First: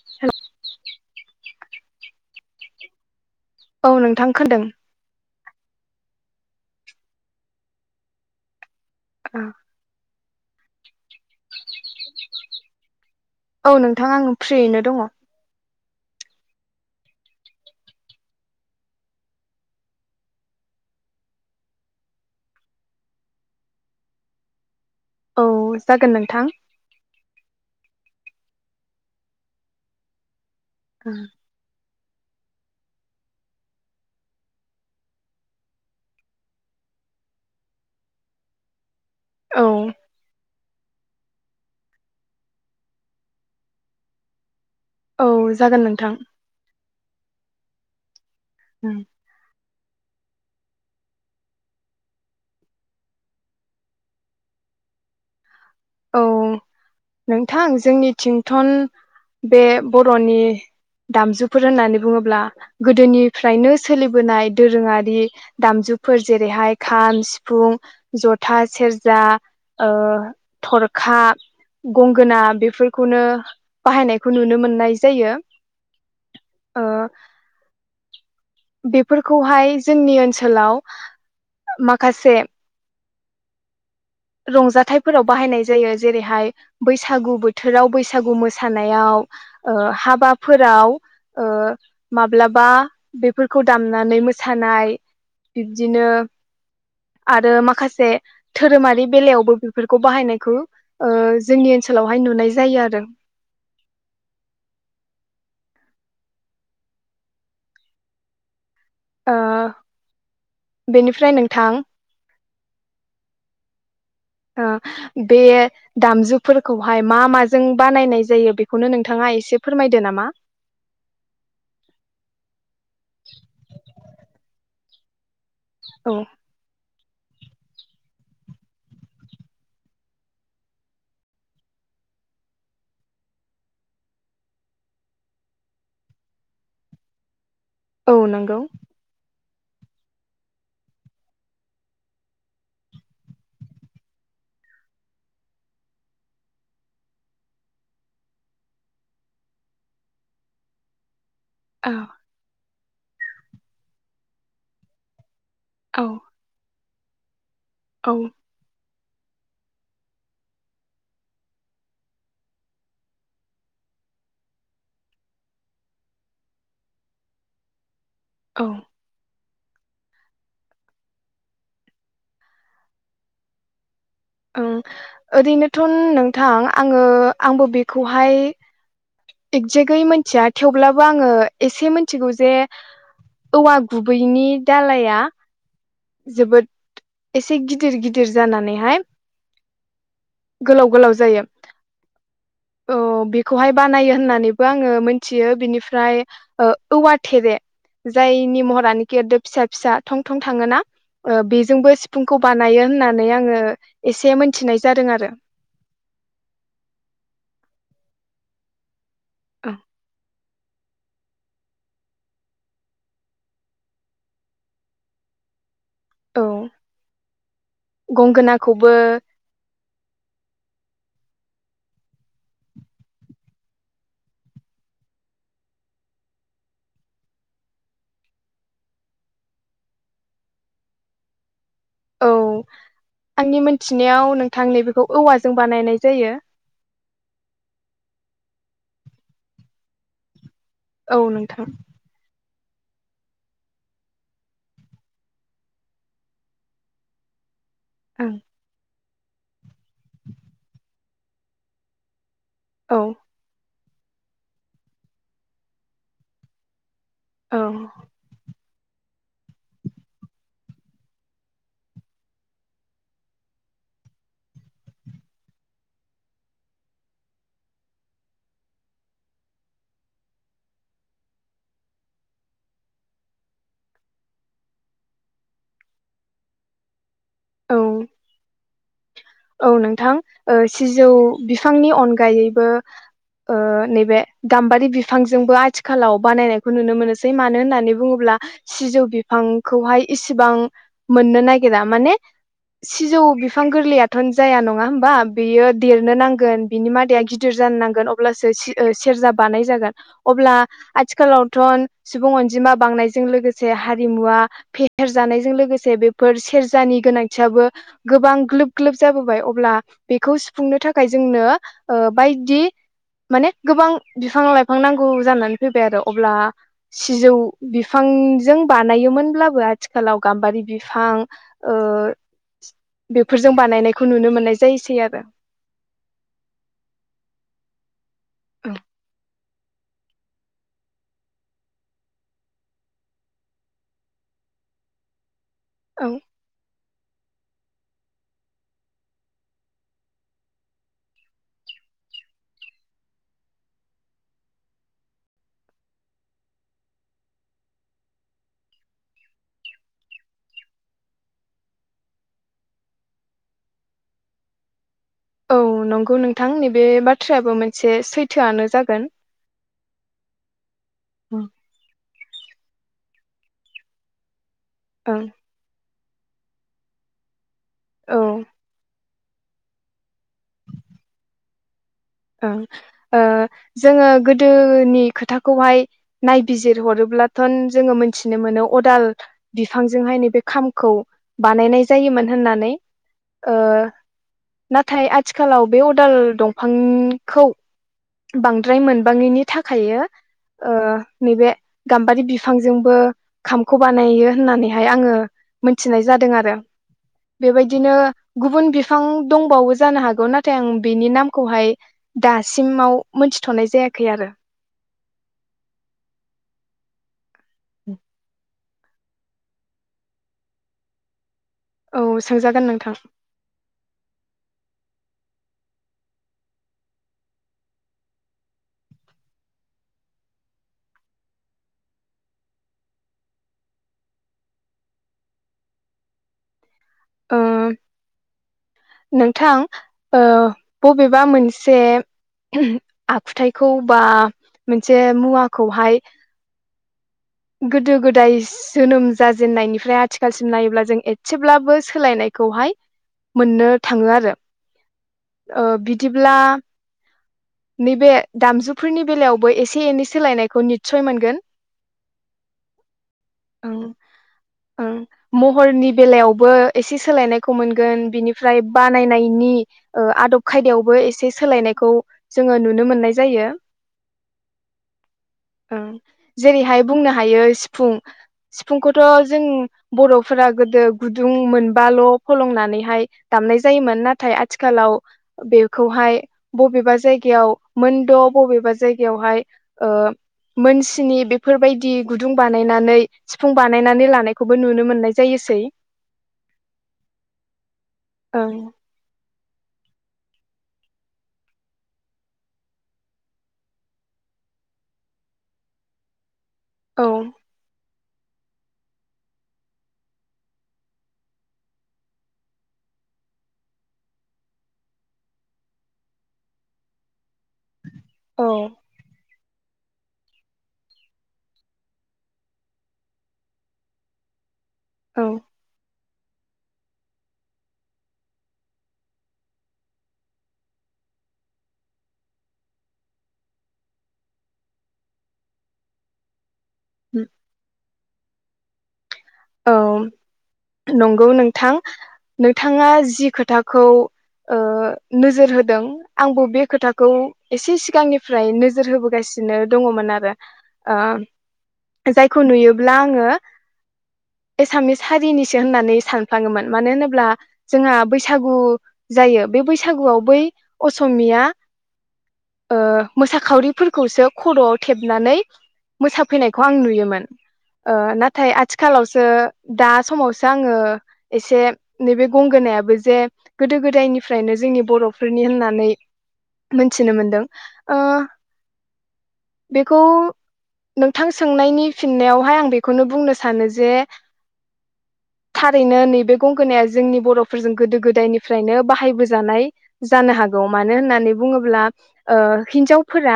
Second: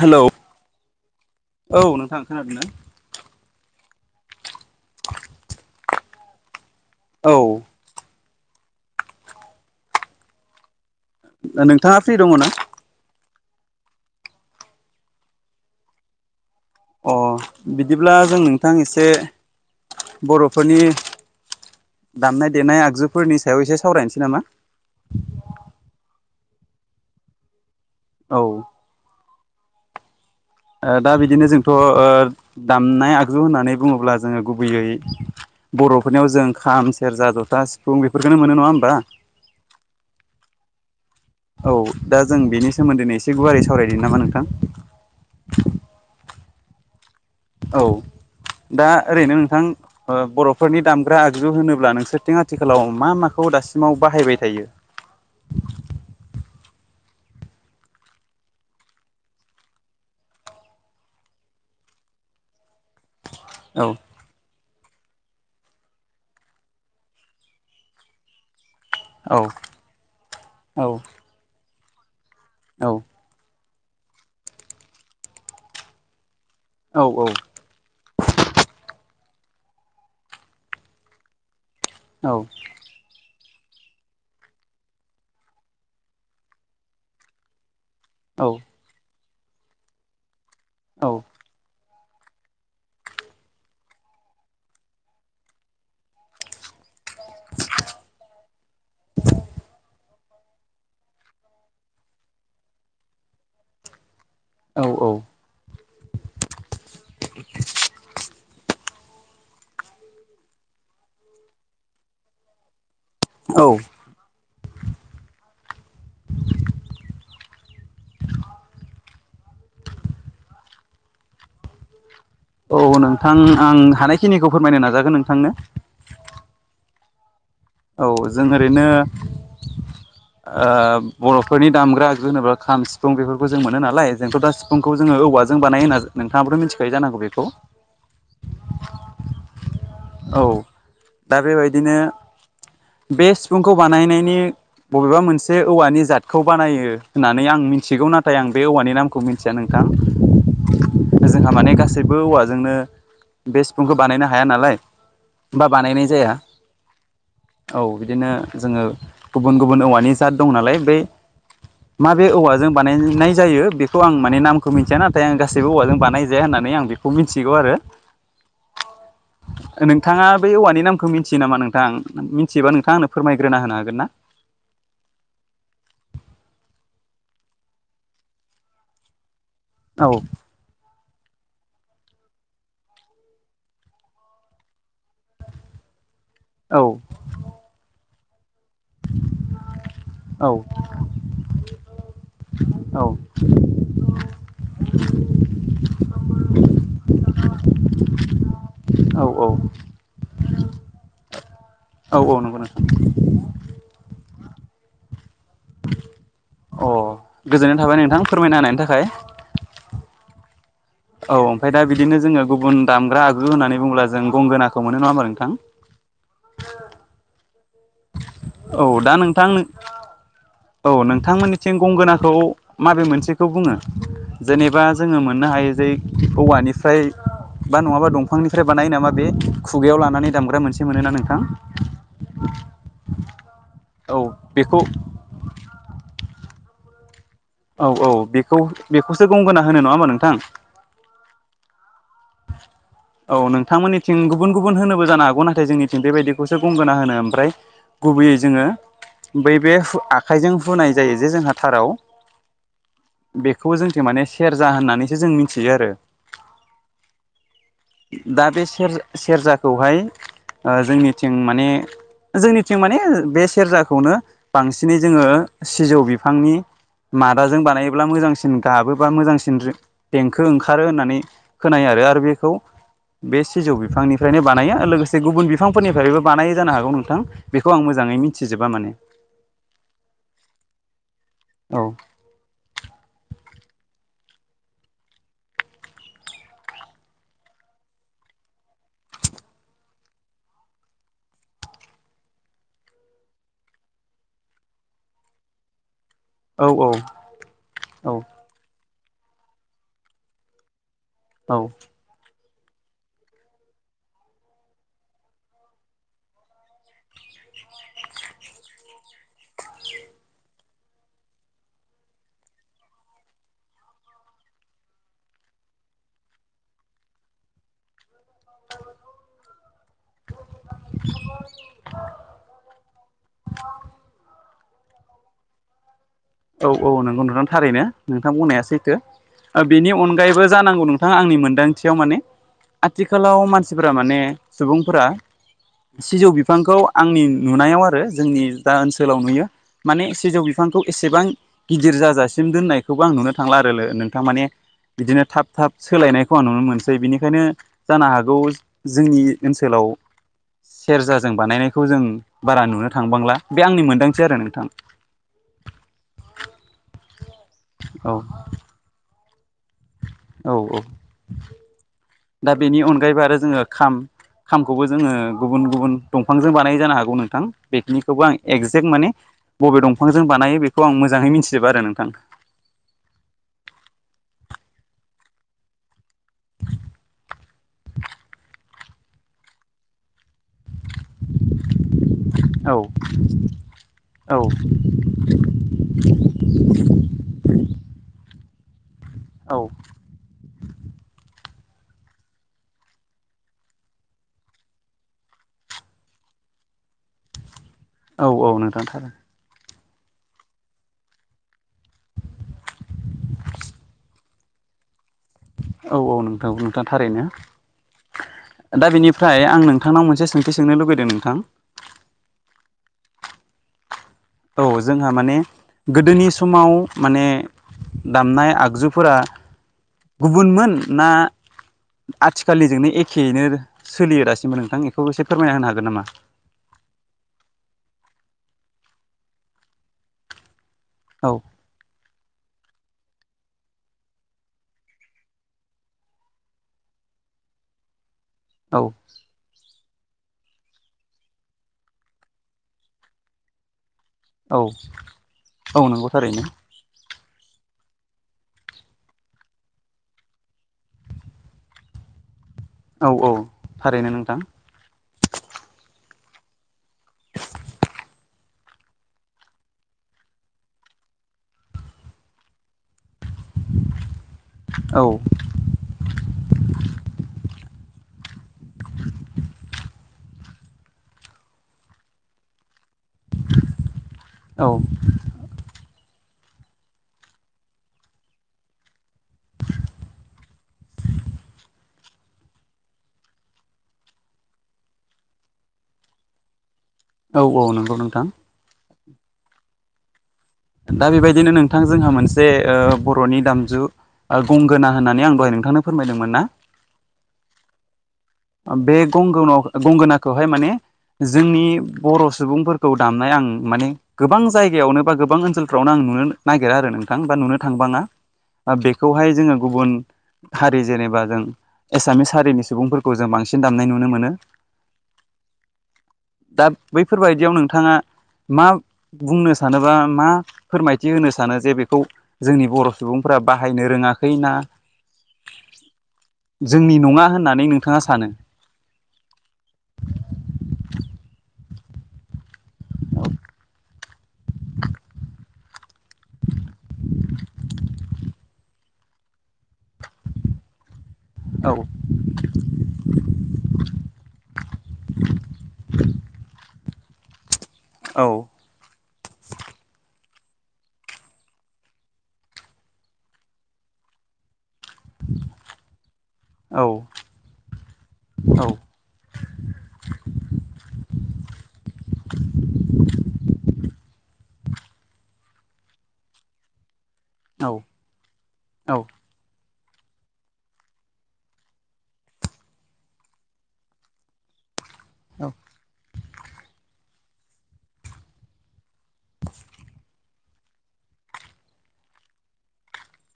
Hello औ नोंथां खोनादोंना औ नोंथां खोनादों औ दा नोंथाङा फ्रि दङ ना औ नोंथां आं फ्रियैनो दङ अ बिदिब्ला जों नोंथां एसे बर'फोरनि दामनाय देनाय आगजुफोरनि सायाव एसे सावरायनोसै नामा औ जागोन नोंथां औ ओ दा बिदिनो जोंथ' ओ दामनाय आगजु होननानै बुङोब्ला जोङो गुबैयै बर'फोरनियाव जों खाम सेरजा जथा सिफुं बेफोरखौनो मोनो नङा होमबा औ औ दा जों बेनि सोमोन्दैनोै एसे गुवारै सावरायनो नामा नोंथां औ जागोन नोंथां औ दा ओरैनो नोंथां ओ बर'फोरनि दामग्रा आगजु होनोब्ला नोंसोरथिं आथिखालाव मा माखौ दासिमाव बाहायबाय थायो [inaudible] औ नोंथां जोंनि थिंथन बे बर'नि दामजुफोर होननानै बुङोब्ला गोदोनिफ्रायनो औ सोलिबोनाय दोरोङारि दामजुफोर जेरैहाय खाम सिफुं जथा सेरजा औ ओ औ थरखा गं- गोना औ बेफोरखौनो बाहायनायखौ नुनो मोननाय जायो ओ औ औ फोरखौहाय जोंनि ओनसोलाव माखासे रंजाथाइफोराव बाहायनाय जायो जेरैहाय बैसागु बोथो- राव बैसागु मोसानायाव ओ हाबाफोराव औ ओ माब्लाबा बेफोरखौ दामनानै मोसानाय बिब्दिनो आरो माखासे धोरोमारि बेलायावबो बेफोरखौ बाहायनायखौ ओ जोंनि ओनसोलावहाय नुनाय जायो आरो [inaudible] औ औ ओ बेनिफ्राय नोंथां औ ओ बे दामजुफोरखौहाय मा माजों बानायनाय जायो बेखौनो नोंथाङा एसे फोरमायदो नामा [inaudible] औ हो नोंथांनो औ औ जों ओरैनो ओ बर'फोरनि दामग्रा आगु होनोब्ला खाम सिफुं बेफोरखौ जों मोनो नालाय जोंथ' दा सिफुंखौ जोङो औवा- जों बानायो होना नोंथांआथ मिथियो जांनांगौ बेखौ औ नंगौ औ दा बेबायदिनो बे सिफुंखौ बानायनायनि बबेबा मोनसे औवानि जादखौ बानायो होननानै आं मिथिगौ नाथाय आं बे औवानि नामखौ मिन्थिया नोंथां [inaudible] जोंहा माने औ गासैबो औवाजोंनो बे सिफुंखौ बानायनो हाया नालाय बा बानायनाय औ जाया औ बिदिनो जोङो गुबुन गुबुन औवानि जात दं नालाय बै । मााबे औवाजों बानायनाय जायो बेखौ आं माने नामखौ मिन्थिया नाथाय आं गासैबो औवाजों बानायजाया होनना नानै आं बेखौ मिथिगौ आरो । औ । नोंथाङा बे औवानि नामखौ मिथियो नामा नोंथां? मिथियोबा नोंथाङा आंनो फोरमायग्रोना होनो हागोन ना? ओ ओरैनोथ' नोंथां आङो आंबो बेखौहाय एगजेक्टयै औ मिथिया थेवब्लाबो आं आङो एसे मिथिगौ जे औवा गुबैनि दालाइआ जोबोद औ एसे गिदिर गिदिर जानानैहाय औ गोलाव गोलाव जायो औ बेखौहाय बानायो होननानैबो आङो मोनथियो बिनिफ्राय ओ औवा थेरे जायनि महर आनोखि एद' औ औ फिसा फिसा थं थं थाङोना ओ बे जोंबो औ औ सिफुंखौ नंगौ नोंथां बानायो होननानै आङो एसे मोनथिनाय जादों आरो । अ गोजोननाय थाबाय नोंथां फोरमायना हानायनि थाखाय । ओं । औ ओमफ्राय दा बिदिनो जोङो गुबुन दामग्रा आगु होननानै बुङोब्ला जों गंगोनाखौ मोनो नङा होमबा नोंथां? औ [unintelligible] औ गंगोनाखौबो दा नोंथां नों औ नोंथांमोननिथिं गंगोनाखौ माबे मोनसेखौ बुङो? जेनेबा जोङो मोननो हायो जे औवानिफ्राय बा नङाबा दंफांनिफ्राय बानायो नामा बे खुगायाव लानानै दामग्रा मोनसे मोनोना नोंथां । औ आंनि औ मोनथिनायाव नोंथां बेखौ नैबेखौ औवाजों बानायनाय जायो । बेयो औ औ बेखौ बेखौसो गंगोना होनो नङा होमबा नोंथां? औ नोंथां । [unintelligible] औ नोंथां मोननिथिं गुबुन गुबुन होनोबो जानो हागौ नाथाय जोंनिथिं बेबायदिखौसो गंगोना होनो ओमफ्राय ओं गुबैयै जोङो बै बे आखाइजों हुनाय जायो जे जोंहा थाराव औ । खौ जोंनिथिं माने सेरजा होन्नानैसो जों मिथियो आरो । औ । सेर सेरजाखौहाय ओ जोंनिथिं माने जोंनिथिं माने बे सेरजाखौनो बांसिनै जोङो सिजौ बिफांनि मादाजों बानायोब्ला मोजांसिन गाबो बा मोजांसिन देंखो ओंखारो होननानै खोनायो आरो आरो बेखौ बे सिजौ बिफांनिफ्रायनो बानायो लोगोसे गुबुन बिफां फोरनिफ्रायबो बानायो जानो हागौ नोंथां । औ औ नोंथां ओ सिजौ औ बिफांनि अनगायैबो ओ नैबे गाम्बारि बिफांजोंबो आथिखालाव बानायनायखौ नुनो मोनसै मानो होननानै बुङोब्ला सिजौ बिफां ओ खौहाय इसेबां मोननो नागिरा माने सिजौ बिफां गोरलैयाथ' जाया नङा होमबा? बेयो देर नों नांगोन औ बिनि मादाया गिदिर जानो नांगोन औ अब्लासो सेरजा बानाय जागोन अब्ला औ आथिखालावथ' सुबुं अन जिमा बांनायजों लोगोसे हारिमुवा फेहेर जानायजों लोगोसे बेफोर सेरजानि गोनांथियाबो गोबां ग्लोब ग्लोब जाबोबाय अब्ला बेखौ सुफुंनो थाखाय जोंनो ओ बायदि माने गोबां बिफां-लाइफां नांगौ जानानै फैबाय आरो अब्ला सिजौ बिफां जों बानायोमोनब्लाबो आथिखालाव गाम्बारि बिफां ओ बेफोरजों बानायनायखौ नुनो मोननाय जायोैसै आरो । औ औ नंगौ नोंथा थारैनो नोंथां बुंनाया सैथो । ओ बेनि अनगायैबो जानांगौ नोंथां आंनि मोनदांथियाव माने आथिखालाव मानसिफोरा माने सुबुंफोरा औ सिजौ बिफांखौ आंनि नुनायाव आरो जोंनि दा ओनसोलाव नुयो माने सिजौ बिफांखौ एसे एसेबां गिदिर जाजासिम दोननायखौबो आं नुनो थांला आरो नोंथां माने बिदिनो थाब थाब सोलायनायखौ आं नुनो मोनसै बिनिखायनो जानो हागौ जोंनि ओनसोलाव [unintelligible] सेरजाजों बानायनायखौ जों बारा नुनो थांबांला बे आंनि मोन्दांथि आरो नोंथां औ नंगौ नोंथां नैबे बाथ्रायाबो मोनसे औ सैथोआनो जागोन औ औ औ दा बेनि अनगायैबो आरो जोङो खाम खामखौबो जोङो औ गुबुन गुबुन दंफांजों बानाय जानो हागौ नोंथां बेखिनिखौबो आं ओं एगजेक्ट माने बबे दंफांजों बानायो बेखौ आं मोजाङै मिथिजोबा आरो नोंथां ओं ओ जोङो गोदोनि खोथाखौहाय नायबिजिर हरोब्लाथ' जोङो मिथिनो मोनो अदाल बिफांजोंहाय नैबे खामखौ बानायनाय जायोमोन औ होननानै ओ औ नाथाय आथिखालाव बे अदाल दंफां खौ बांद्राय मोनबाङैनि औ थाखायो ओ नैबे गाम्बारि बिफांजोंबो खामखौ बानायो होननानैहाय आङो मोनथिनाय जादों आरो बेबायदिनो औ औ गुबुन नोंथां बिफां थारै दंबावो जानो हागौ नाथाय आं बिनि नामखौहाय दासिमाव मोनथिथ'नाय जायाखै आरो औ औ नोंथां नोंथाङा थारैनो दा बेनिफ्राय आं नोंथांनाव मोनसे सोंथि सोंनो लुुबैदों नोंथां औ सोंजागोन नोंथां औ जोंहा माने गोदोनि समाव माने दामनाय आगजुफोरा गुबुनमोन ना आथिखालनिजोंनो एखेयैनो सोलियो दासिमबो नोंथां बेखौ एसे फोरमायना होनो हागोन नामा? ओ नोंथां ओ बबेबा औ मोनसे आखुथायखौ बा मोनसे मुवाखौहाय गोदो गोदाय औ जोनोम जाजेननायनि फ्राय आथिखालसिम नायोब्ला जों एसेब्लाबो सोलायनायखौहाय मोननो थाङो आरो औ ओ औ नंगौ बिदिब्ला थारैनो नैबे दामजुफोरनि बेलायावबो एसे एनै सोलायनायखौ निसय मोनगोन औ थारैनो नोंथां ओं महरनि बेलायाव बो एसे सोलायनायखौ मोनगोन बिनिफ्राय बानायनायनि ओ आदब खायदायावबो एसे सोलायनायखौ जोङो नुनो मोननाय जायो औ ओं जेरैहाय बुंनो हायो। सिफुं सिफुंखौथ' जों बर'फोरा गोदो गुदुं मोनबाल' फलंनानैहाय दामनाय जायोमोन नाथाय औ आथिखालाव बेखौहाय बबेबा जाय गायाव मोनद' बबेबा जायगायावहाय ओ मोनस्नि बेफोरबायदि गुदुं बानायनानै सिफुं बानायनानै लानायखौबो नुनो मोननाय जायो। सै औ औ नंगौ नोंथां ओं दा बेबायदिनो नोंथां जोंहा मोनसे ओ बर'नि दामजु ओ गंगोना होननानै आं दहाय नोंथांनो फोरमायदोंमोन ना औ बे गंग गंगोनाखौहाय माने जोंनि बर' सुबुंफोरखौ दामनाय आं माने गोबां जायगायावनो बा गोबां ओन सोलफ्रावनो आं नुनो नागिरा आरो नोंथां बा नुनो थांबाङा औ बेखौहाय जोङो गुबुन हारि जेनेबा जों एसामिस हारिनि सुबुंफोरखौ जों बांसिन दामनाय नुनो मोनो। औ दा बैफोरबायदियाव नोंथाङा मा बुंनो सानोबा मा फोरमायथि होनो सानो जे बेखौ जोंनि बर' सुबुंफ्रा बाहायनो रोङाखै ना जोंनि नङा होननानै नोंथाङा सानो? औ नंगौ नोंथां नोंथाङा जि खोथाखौ ओ नोजोर होदों आंबो बे खोथाखौ एसे सिगांनिफ्राय नोजोर होबोगासि नो दङमोन आरो ओ औ जायखौ नुयोब्ला आङो एसामिस हारिनिसो होननानै सानफ्लाङोमोन मानो होनोब्ला जोंहा औ बैसागु जायो बे बैसागुआव बै असमिया ओ मोसाखावरिफोरखौसो खर'आव थेबनानै मोसाफैनायखौ आं औ नुयोमोन ओ नाथाय आ सो दा समावसो आङो एसे नैबे गंगोनाबो जे गोदो गोदाय निफ्रायनो जोंनि बर'फोरनि होननानै मि थिनो मोनदों औ ओ औ बेखौ नोंथां सोंनायनि फिननायावहाय आं बेखौनो बुंनो सानो जे औ थारैनो नैबे गंगोनाया जोंनि बर'फोरजों गोदो गोदायनिफ्रायनो बाहायबोजानाय जानो हागौ मानो होननानै बुङोब्ला ओ हिनजावफोरा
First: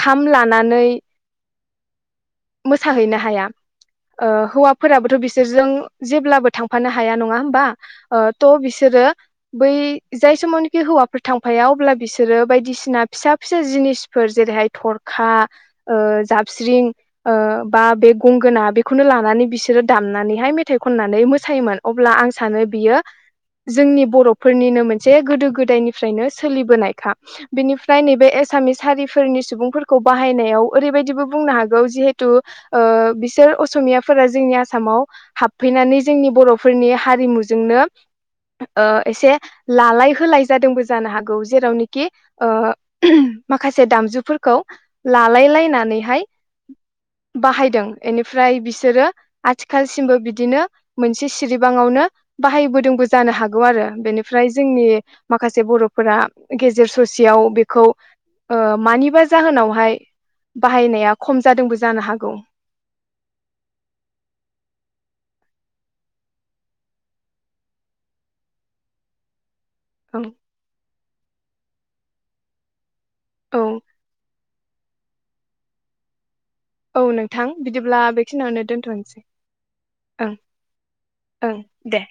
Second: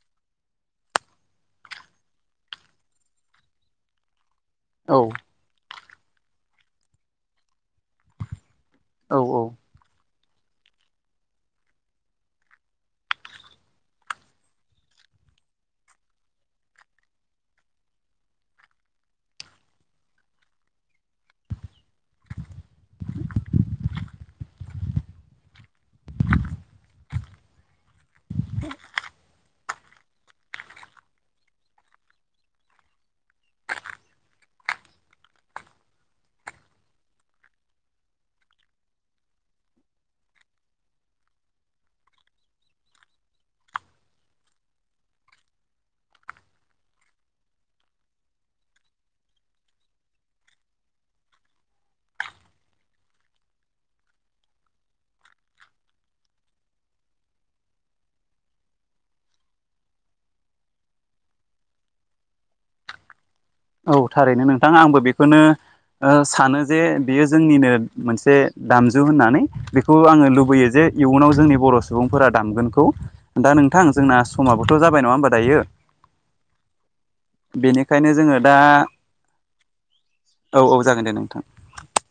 खाम लानानै मोसाहैनो हाया ओ औ हौवाफोराबोथ' बिसोरजों जेब्लाबो थांफानो हाया नङा होमबा ओ त' बिसोरो औ औ बै जाय समावनोखि हौवाफोर थांफाया अब्ला बिसोरो बायदिसिना फिसा फिसा जिनिसफोर जेरैहाय थर खा ओ जाबस्रिं ओ बा बे गंगोना बेखौनो लानानै बिसोरो दामनानैहाय मेथाइ खननानै मोसायोमोन अब्ला आं सानो बियो जोंनि बर'फोरनिनो मोनसे गोदो गोदायनिफ्रायनो सोलिबोनायखा बेनिफ्राय नैबे ए सामिस हारिफोरनि सुबुंफोरखौ बाहायनायाव ओरैबायदिबो बुंनो हागौ जिहेतु ओ बिसोर अ समियाफोरा जोंनि आसामाव हाबफैनानै जोंनि बर'फोरनि हारिमुजोंनो ओ एसे लालाय होलाय जादोंबो जानो हागौ जेरावनोखि ओ माखासे दामजुफोरखौ लालाय लायनानैहाय बाहायदों इनि फ्राय बिसोरो आथिखालसिमबो बिदिनो मोनसे सिरिबाङावनो बाहायबोदोंबो जा नोहागौ आरो बेनिफ्राय जोंनि माखासे बर'फोरा गेजेर ससेयाव बेखौ ओ मानिबा जाहोनावहाय बाहायनाया खम जादोंबो जानो हागौ। औ थारैनो नोंथाङा आंबो बेखौनो ओ सानो जे बियो जोंनिनो मोनसे दामजु होननानै। बेखौ ओं आङो लुबैयो जे इयुनाव जोंनि बर' सुबुंफोरा दामगोनखौ दा औ नोंथां जोंना स समाबोथ' जाबाय नङा होमबा दायो। औ नोंथां बिदिब्ला बेनिखायनो जोङो बेखिना दा वनो दोनथ'नोसै ओं औ औ जागोन दे नोंथां ओं दे।